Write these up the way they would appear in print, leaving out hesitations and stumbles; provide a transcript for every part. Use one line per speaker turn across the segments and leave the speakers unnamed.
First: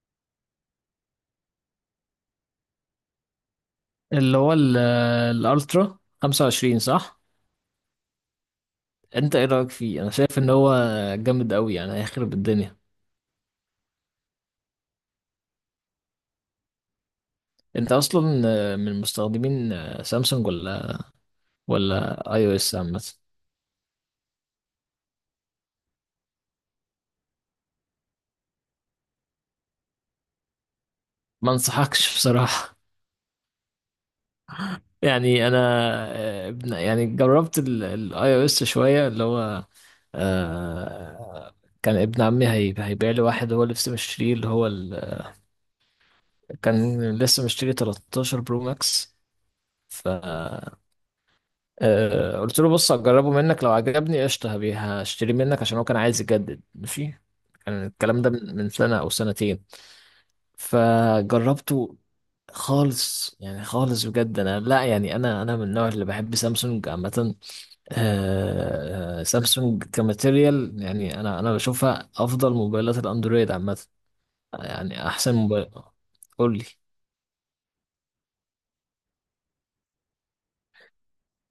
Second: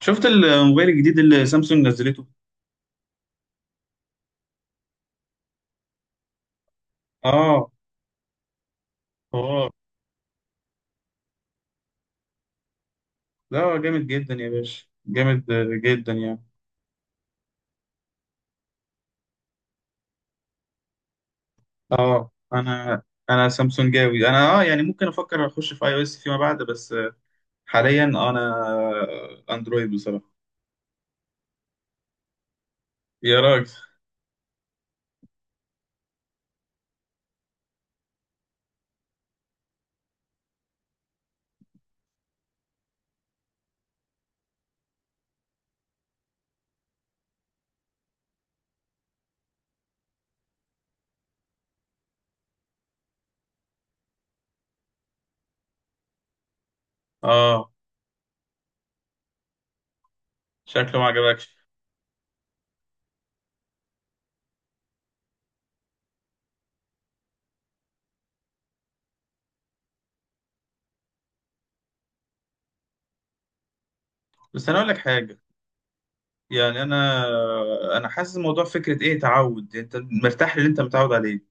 شفت الموبايل الجديد اللي سامسونج نزلته.
اللي هو ال- الالترا 25، صح؟
اه.
انت ايه
اه.
رايك فيه؟ انا شايف ان هو جامد قوي، يعني هيخرب الدنيا.
لا، هو جامد جدا يا باشا، جامد جدا يعني.
انت اصلا من مستخدمين سامسونج، ولا
اه.
ولا اي او اس
انا
عامه؟
انا سامسونجاوي، انا اه يعني ممكن افكر اخش في اي او اس فيما بعد، بس حاليا انا اندرويد بصراحه.
ما انصحكش بصراحه.
يا راجل.
يعني انا، يعني جربت الاي او اس شويه، اللي هو آه، كان ابن عمي هيبيع لي واحد، هو لسه مشتريه اللي هو ال... كان لسه مشتري 13 برو ماكس. ف قلت له بص هجربه منك، لو عجبني قشطة هشتري منك، عشان هو كان عايز يجدد، ماشي.
اه،
كان الكلام ده من سنة أو سنتين،
شكله ما عجبكش.
فجربته. خالص، يعني خالص بجد. أنا لا، يعني أنا من النوع اللي بحب سامسونج عامة. سامسونج كماتيريال، يعني أنا بشوفها أفضل موبايلات الأندرويد عامة،
بس انا اقول لك
يعني أحسن
حاجه،
موبايل. قول
يعني انا حاسس الموضوع فكره ايه، تعود، انت مرتاح للي انت متعود عليه.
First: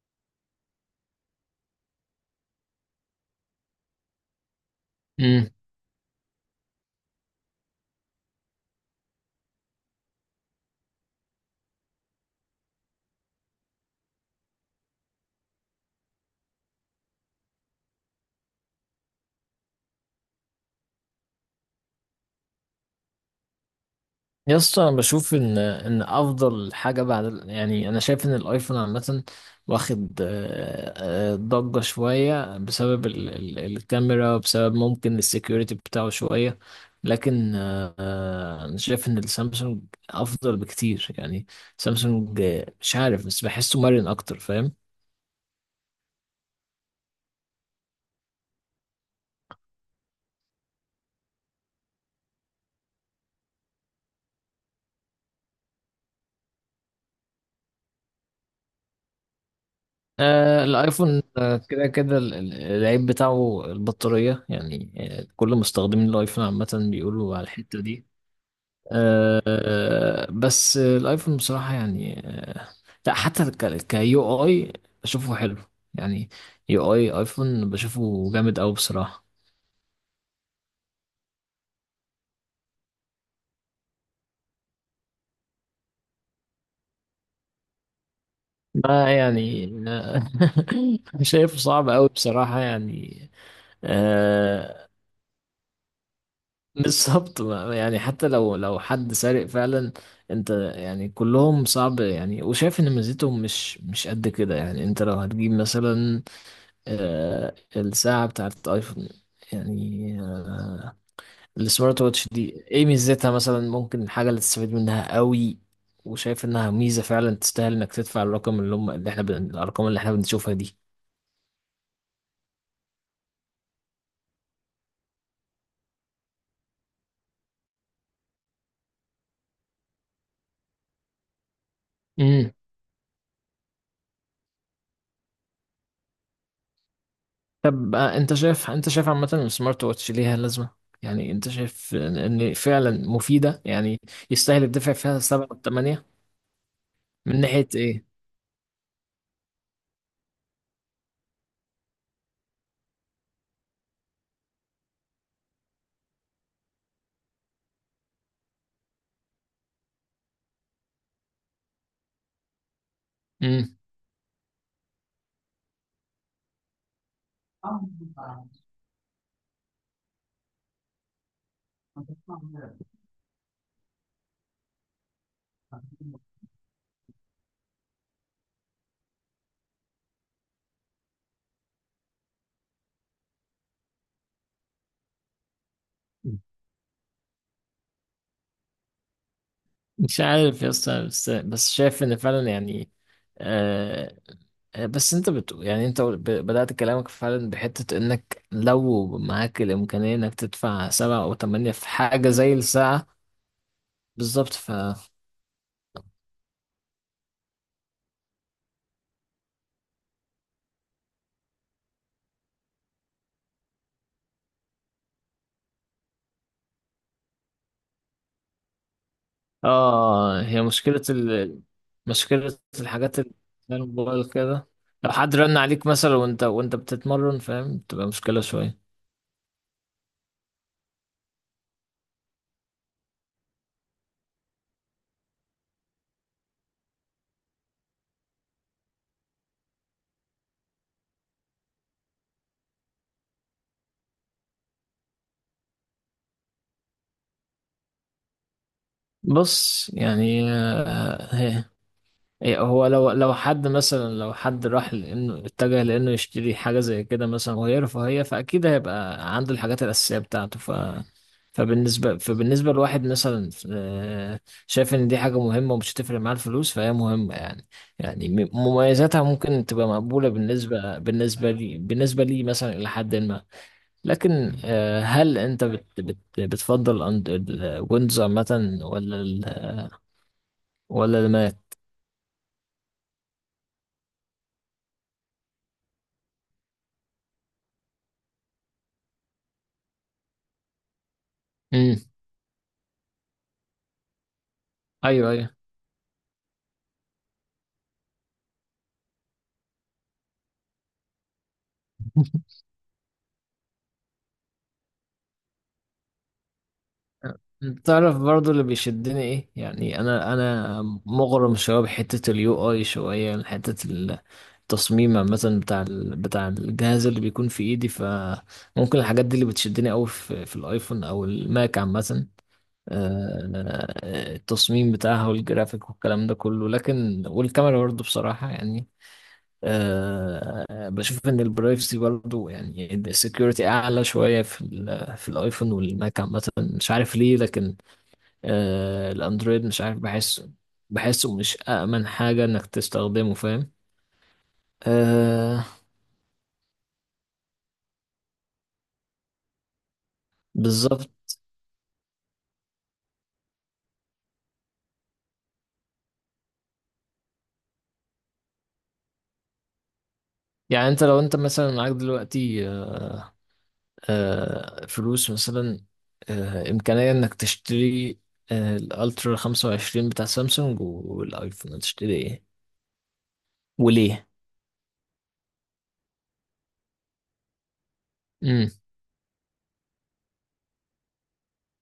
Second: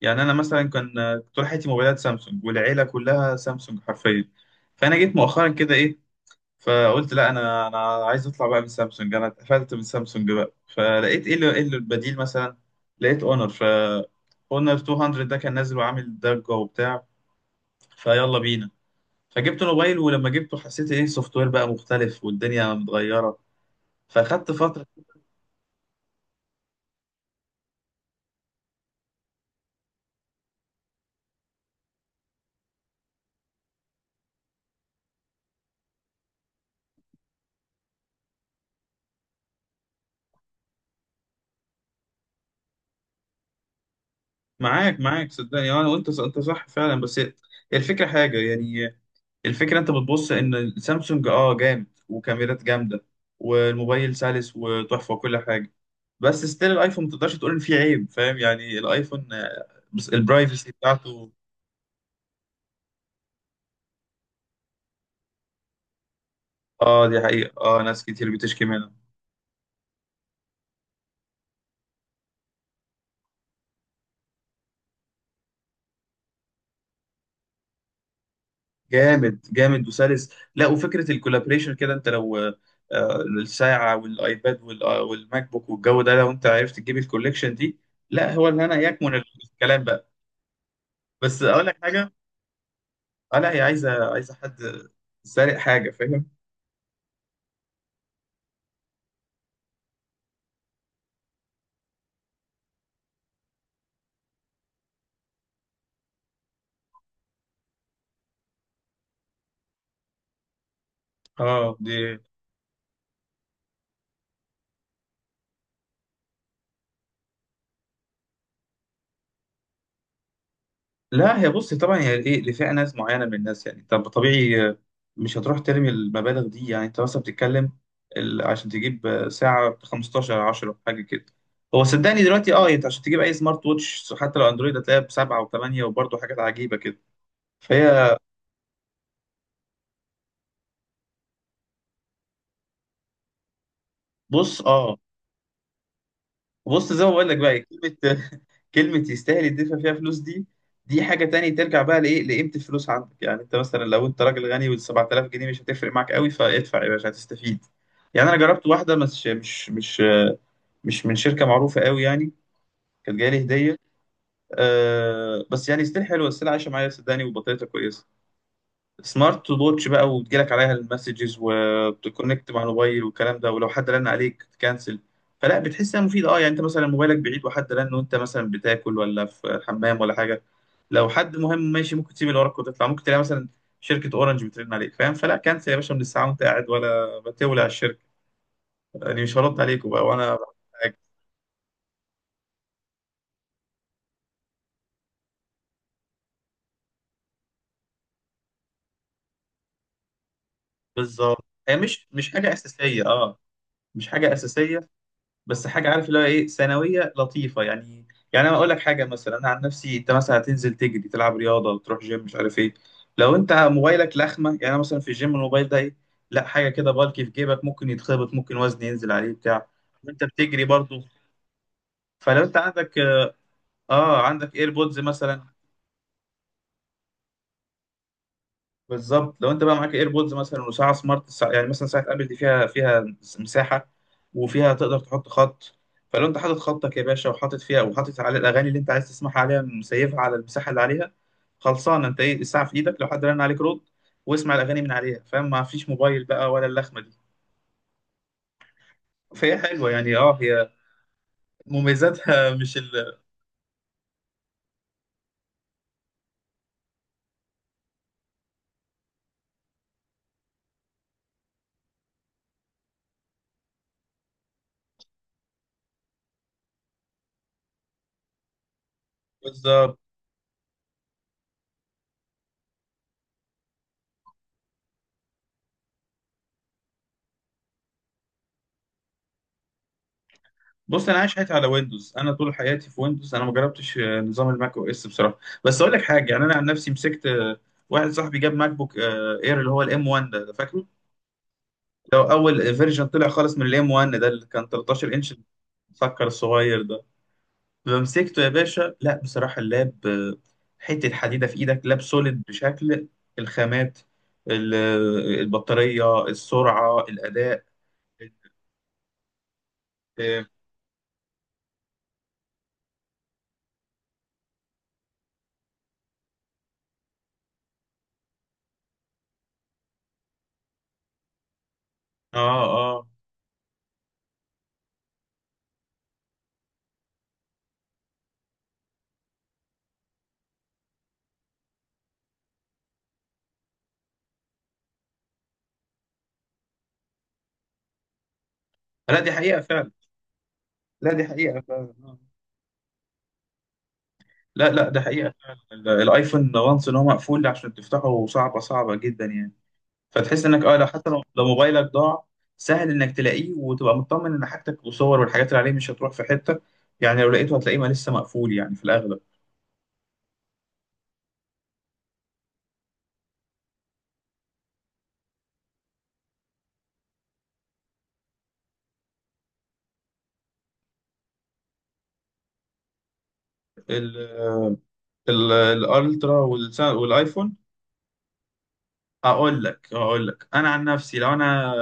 يعني انا مثلا كان طول حياتي موبايلات سامسونج، والعيله كلها سامسونج حرفيا. فانا جيت مؤخرا
لي
كده ايه، فقلت لا، انا عايز اطلع بقى من سامسونج، انا اتقفلت من سامسونج بقى. فلقيت ايه اللي البديل مثلا. لقيت اونر 200، ده كان نازل وعامل ضجه وبتاع، فيلا بينا. فجبت موبايل، ولما جبته حسيت ايه، السوفت وير بقى مختلف والدنيا متغيره، فاخدت
يا اسطى،
فتره.
انا بشوف ان افضل حاجه بعد يعني انا شايف ان الايفون عامه واخد ضجه شويه بسبب ال ال الكاميرا، بسبب ممكن السكيورتي بتاعه شويه، لكن انا شايف ان السامسونج افضل بكتير يعني. سامسونج، مش عارف، بس بحسه مرن اكتر، فاهم؟
معاك صدقني، انا وانت، انت صح فعلا، بس الفكره حاجه يعني، الفكرة انت بتبص ان سامسونج اه جامد وكاميرات جامدة، والموبايل سلس وتحفة وكل حاجة. بس ستيل الايفون ما تقدرش تقول ان فيه عيب، فاهم يعني الايفون، بس
آه
البرايفسي
الايفون،
بتاعته.
كده كده العيب بتاعه البطارية، يعني كل مستخدمين الايفون عامة
اه، دي
بيقولوا على
حقيقة. اه،
الحتة
ناس
دي.
كتير بتشكي منها.
بس الايفون بصراحة، يعني لا، حتى كيو اي بشوفه حلو، يعني يو اي ايفون بشوفه جامد قوي بصراحة.
جامد جامد وسلس. لا، وفكرة الكولابريشن كده، انت لو الساعة والايباد والماك بوك والجو ده، لو انت عرفت تجيب الكوليكشن دي، لا هو الهنا
ما
يكمن
يعني
الكلام بقى.
آه،
بس
شايفه
اقول لك
صعب قوي
حاجة.
بصراحة، يعني
اه، لا هي عايزة حد
آه،
سارق حاجة، فاهم.
بالظبط. يعني حتى لو حد سارق فعلا، انت يعني كلهم صعب، يعني وشايف ان ميزتهم مش قد كده. يعني انت لو هتجيب مثلا الساعة بتاعت ايفون، يعني
اه دي.
السمارت واتش دي ايه ميزتها مثلا؟ ممكن الحاجة اللي تستفيد منها قوي، وشايف انها ميزة فعلا تستاهل انك تدفع الرقم اللي هم اللي احنا الارقام اللي احنا بنشوفها دي.
لا، هي بص طبعا، هي ايه، لفئه ناس معينه من الناس. يعني طب طبيعي، مش هتروح ترمي المبالغ دي. يعني انت مثلا بتتكلم عشان تجيب ساعه ب 15 10 حاجه كده. هو صدقني
امم.
دلوقتي اه، انت عشان تجيب اي سمارت ووتش حتى لو اندرويد، هتلاقيها بسبعه وثمانيه وبرضه حاجات عجيبه كده.
طب،
فهي،
انت شايف، عامة السمارت واتش ليها لازمة؟ يعني انت شايف ان فعلا مفيدة، يعني
بص
يستاهل الدفع
اه،
فيها سبعة وثمانية،
بص زي ما بقول لك
من
بقى،
ناحية ايه؟
كلمة يستاهل يدفع فيها فلوس دي حاجة تانية، ترجع بقى لإيه، لقيمة الفلوس عندك. يعني أنت مثلا لو أنت راجل غني وال 7000 جنيه مش هتفرق معاك قوي، فادفع يا باشا هتستفيد. يعني أنا جربت واحدة، مش من شركة معروفة قوي يعني، كانت جاية لي هدية.
امم.
أه بس يعني ستيل حلوة، ستيل عايشة معايا صدقني وبطاريتها كويسة. سمارت ووتش بقى، وتجيلك عليها المسجز وتكونكت مع الموبايل والكلام ده، ولو حد رن عليك تكنسل، فلا بتحس انها مفيده. اه، يعني انت مثلا موبايلك بعيد وحد رن، وانت مثلا بتاكل ولا في الحمام ولا حاجه، لو حد مهم ماشي ممكن تسيب اللي وراك وتطلع. ممكن تلاقي مثلا شركه اورنج بترن عليك فاهم، فلا، كنسل يا باشا من الساعه وانت قاعد، ولا بتولع الشركه، يعني مش هرد عليكم بقى
مش
وانا بعمل
عارف يا
حاجة.
اسطى، بس شايف ان فعلا يعني آه، بس انت يعني انت بدأت كلامك فعلا بحتة انك لو معاك الامكانية انك تدفع سبعة او
بالظبط،
تمانية
هي
في
مش
حاجة
مش
زي
حاجه اساسيه،
الساعة.
اه. مش حاجه
بالظبط، ف
اساسيه، بس حاجه، عارف اللي هو ايه، ثانويه لطيفه يعني. يعني انا اقول لك حاجه مثلا، انا عن نفسي، انت مثلا هتنزل تجري، تلعب رياضه، تروح جيم، مش عارف ايه. لو انت موبايلك لخمه، يعني أنا مثلا في الجيم الموبايل ده ايه، لا حاجه كده بالكي في جيبك، ممكن يتخبط، ممكن وزن ينزل عليه بتاع وانت
اه هي
بتجري برضه. فلو انت
مشكلة
عندك،
الحاجات اللي زي
اه
الموبايل
عندك
كده.
ايربودز
لو حد
مثلا.
رن عليك مثلا وانت بتتمرن، فاهم؟ تبقى مشكلة شوية.
بالظبط، لو انت بقى معاك ايربودز مثلا وساعه سمارت، ساعة يعني مثلا ساعه ابل، دي فيها مساحه، وفيها تقدر تحط خط، فلو انت حاطط خطك يا باشا، وحاطط فيها، وحاطط على الاغاني اللي انت عايز تسمعها عليها، مسيفها على المساحه اللي عليها، خلصان. انت ايه، الساعه في ايدك، لو حد رن عليك رد، واسمع الاغاني من عليها فاهم، ما فيش موبايل بقى ولا اللخمه دي. فهي
بص،
حلوه يعني، اه
يعني
هي مميزاتها
إيه،
مش
هو لو
ال...
لو حد مثلا، لو حد راح لانه اتجه لانه يشتري حاجه زي كده مثلا، وهي رفاهيه، فاكيد هيبقى عنده الحاجات الاساسيه بتاعته، ف فبالنسبه لواحد مثلا، شايف ان دي حاجه مهمه ومش هتفرق معاه الفلوس، فهي مهمه يعني. يعني مميزاتها ممكن تبقى
بالظبط.
مقبوله بالنسبه لي مثلا، الى حد ما. لكن هل انت بت بتفضل الويندوز عامه، ولا ال،
بص، انا
ولا
عايش حياتي على
الماك؟
ويندوز، انا طول حياتي في ويندوز، انا ما جربتش نظام الماك او اس بصراحه. بس اقول لك حاجه، يعني انا عن نفسي مسكت، واحد صاحبي جاب ماك بوك اير، اللي هو الام 1 ده فاكره
امم،
لو اول فيرجن طلع خالص من الام 1، ده اللي كان 13
ايوه
انش،
ايوه.
مسكر الصغير ده. فمسكته يا باشا، لا بصراحه اللاب حته حديده في ايدك، لاب سوليد بشكل، الخامات، البطاريه، السرعه، الاداء.
تعرف، برضو اللي بيشدني ايه؟ يعني انا مغرم شويه بحته اليو اي شويه، يعني حته التصميم عامه بتاع بتاع الجهاز اللي بيكون في ايدي، فممكن الحاجات دي اللي بتشدني قوي في الايفون او الماك عامه.
اه. اه
التصميم بتاعها والجرافيك والكلام ده كله، لكن والكاميرا برضو بصراحه يعني، بشوف ان البرايفسي برضو، يعني السكيورتي اعلى شويه في الايفون والماك عامه، مش عارف ليه. لكن آه
لا، دي حقيقه
الاندرويد، مش
فعلا.
عارف، بحسه
لا دي
بحسه مش
حقيقه فعلا
أأمن
آه.
حاجة انك تستخدمه، فاهم؟
لا لا، ده حقيقة فعلا،
آه،
الايفون وانس ان هو مقفول، عشان تفتحه صعبة صعبة جدا يعني. فتحس انك اه لو
بالظبط.
حتى لو لو موبايلك ضاع، سهل انك تلاقيه، وتبقى مطمن ان حاجتك وصور والحاجات اللي عليه مش هتروح في حتة. يعني لو لقيته هتلاقيه، ما لسه مقفول يعني في الاغلب.
يعني انت لو مثلا معاك دلوقتي آه، فلوس مثلا، امكانية انك تشتري الالترا 25 بتاع سامسونج والايفون، هتشتري ايه،
ال
وليه؟
ال الالترا والايفون.
امم.
هقول لك انا عن نفسي، لو انا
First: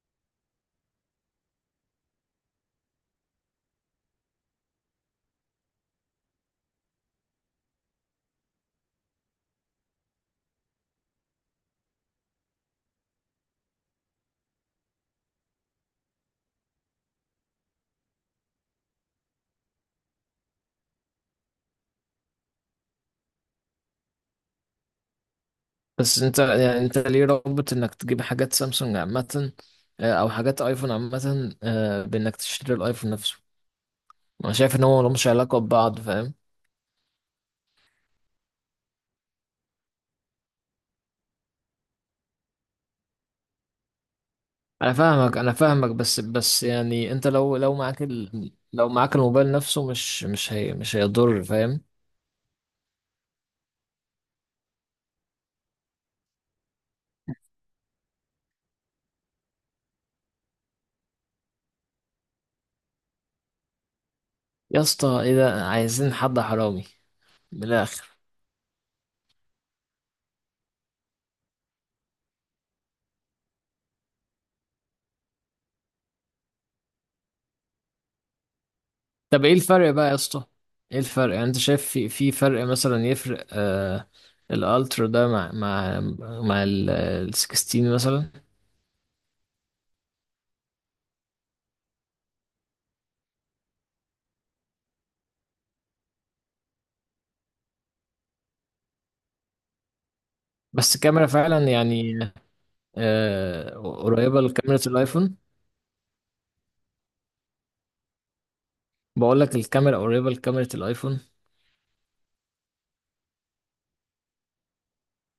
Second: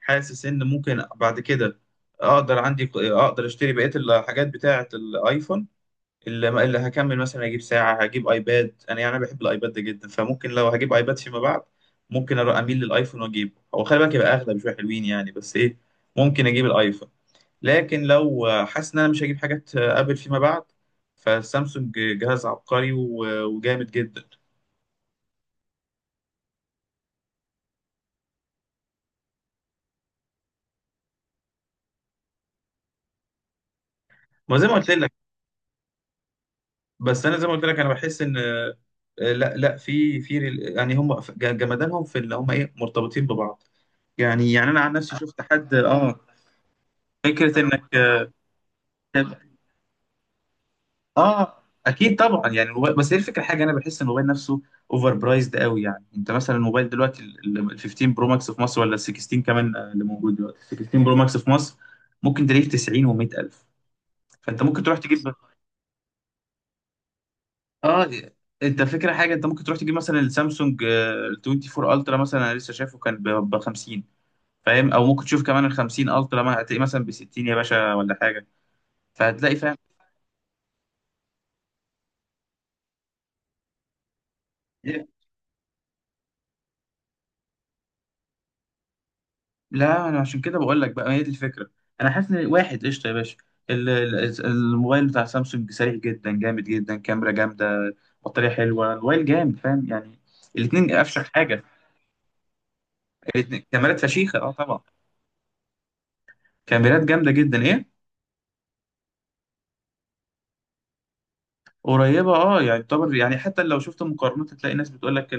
حاسس ان ممكن بعد كده اقدر، عندي اقدر اشتري بقية الحاجات بتاعة الايفون اللي هكمل، مثلا اجيب ساعه، هجيب ايباد. انا يعني أنا بحب الايباد ده جدا، فممكن لو هجيب ايباد فيما بعد، ممكن أروح اميل للايفون واجيبه. هو خلي بالك يبقى اغلى بشويه حلوين يعني، بس ايه، ممكن اجيب الايفون. لكن لو حاسس ان انا مش هجيب حاجات ابل فيما بعد، فالسامسونج جهاز عبقري وجامد جدا.
بس انت، يعني انت ليه رابط انك تجيب حاجات سامسونج عامة، او حاجات ايفون عامة، بانك تشتري الايفون نفسه؟ انا
ما زي ما
شايف ان
قلت
هو
لك،
ملهمش علاقة ببعض، فاهم؟
بس انا زي ما قلت لك، انا بحس ان لا لا، يعني هم جمدانهم في اللي هم ايه، مرتبطين ببعض. يعني انا
انا
عن نفسي
فاهمك
شفت
انا
حد
فاهمك
اه،
بس يعني انت لو
فكره انك.
لو معاك الموبايل نفسه مش هيضر،
اه
فاهم؟
اكيد طبعا يعني الموبايل، بس هي الفكره حاجه، انا بحس ان الموبايل نفسه اوفر برايزد قوي يعني. انت مثلا الموبايل دلوقتي ال 15 برو ماكس في مصر، ولا ال 16 كمان، اللي موجود دلوقتي 16 برو ماكس في مصر، ممكن تلاقيه في 90 و100 الف. فانت
يا
ممكن تروح تجيب،
اسطى ايه ده، عايزين حد حرامي من الاخر.
اه انت فكره حاجه، انت ممكن تروح تجيب مثلا السامسونج، ال 24 الترا مثلا، انا لسه شايفه كان ب 50، فاهم. او ممكن تشوف كمان ال 50 الترا، ما هتلاقيه مثلا ب 60 يا باشا ولا حاجه.
طب ايه
فهتلاقي فاهم.
الفرق بقى يا اسطى؟ ايه الفرق؟ يعني انت شايف في فرق مثلا، يفرق الالترا
إيه؟
ده مع مع ال 16 مثلا؟
لا انا عشان كده بقول لك بقى، هي دي الفكره. انا حاسس ان واحد قشطه يا باشا، الموبايل بتاع سامسونج سريع جدا، جامد جدا، كاميرا جامده، بطاريه حلوه، الموبايل جامد فاهم يعني. الاثنين
بس الكاميرا
افشخ
فعلا
حاجه.
يعني
الاثنين كاميرات فشيخه
قريبة
اه، طبعا.
لكاميرا الايفون.
كاميرات جامده جدا ايه.
بقول لك الكاميرا قريبة لكاميرا الايفون.
قريبه اه، يعني طبعا، يعني حتى لو شفت مقارنات، هتلاقي ناس بتقول لك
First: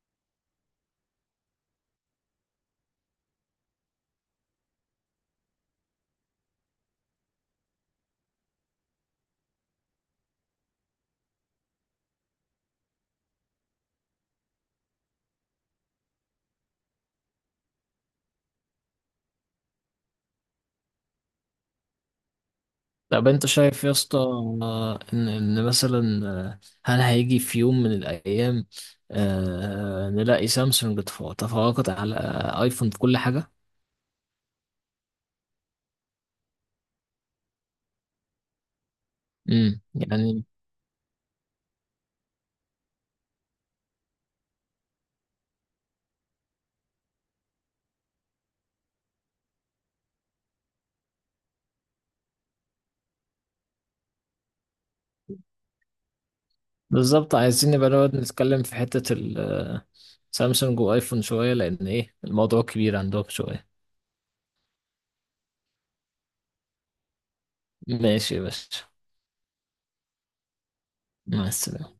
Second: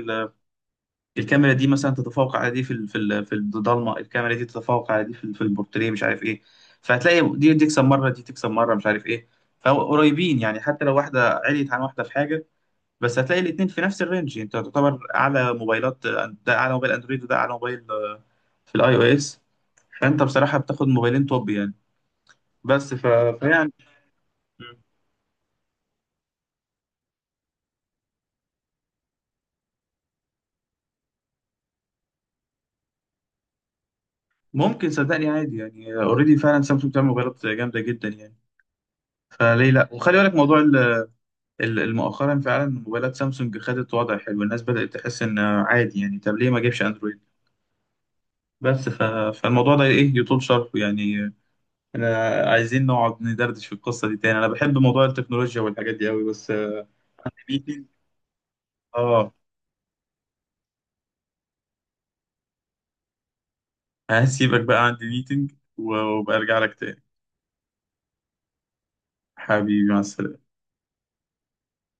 الكاميرا دي مثلا تتفوق على دي في في الضلمه، الكاميرا دي تتفوق على دي في في البورتريه، مش عارف ايه. فهتلاقي دي تكسب مره، دي تكسب مره، مش عارف ايه. فقريبين يعني، حتى لو واحده عليت عن واحده في حاجه، بس هتلاقي الاثنين في نفس الرينج. انت تعتبر اعلى موبايلات، ده اعلى موبايل اندرويد، وده اعلى موبايل في الاي او اس. فانت بصراحه بتاخد موبايلين توب يعني. بس ف...
طب انت
فيعني
شايف يا اسطى، ان ان مثلا آه، هل هيجي في يوم من الايام نلاقي سامسونج تفوقت على ايفون في كل حاجه؟
ممكن صدقني عادي يعني، اوريدي فعلا سامسونج بتعمل موبايلات جامده جدا يعني، فليه
امم،
لا. وخلي بالك
يعني
موضوع مؤخرا، فعلا موبايلات سامسونج خدت وضع حلو، الناس بدأت تحس ان عادي، يعني طب ليه ما اجيبش اندرويد. بس ف... فالموضوع ده ايه، يطول شرحه يعني. انا عايزين نقعد ندردش في القصة دي تاني، انا بحب موضوع التكنولوجيا والحاجات دي قوي، بس
بالظبط. عايزين
ميتنج،
نبقى نقعد نتكلم في حته
اه.
سامسونج وايفون شويه، لان ايه الموضوع كبير عندهم شويه.
هسيبك بقى عندي ميتنج، وبرجع لك تاني.
ماشي يا باشا،
حبيبي، مع السلامة.
مع السلامه.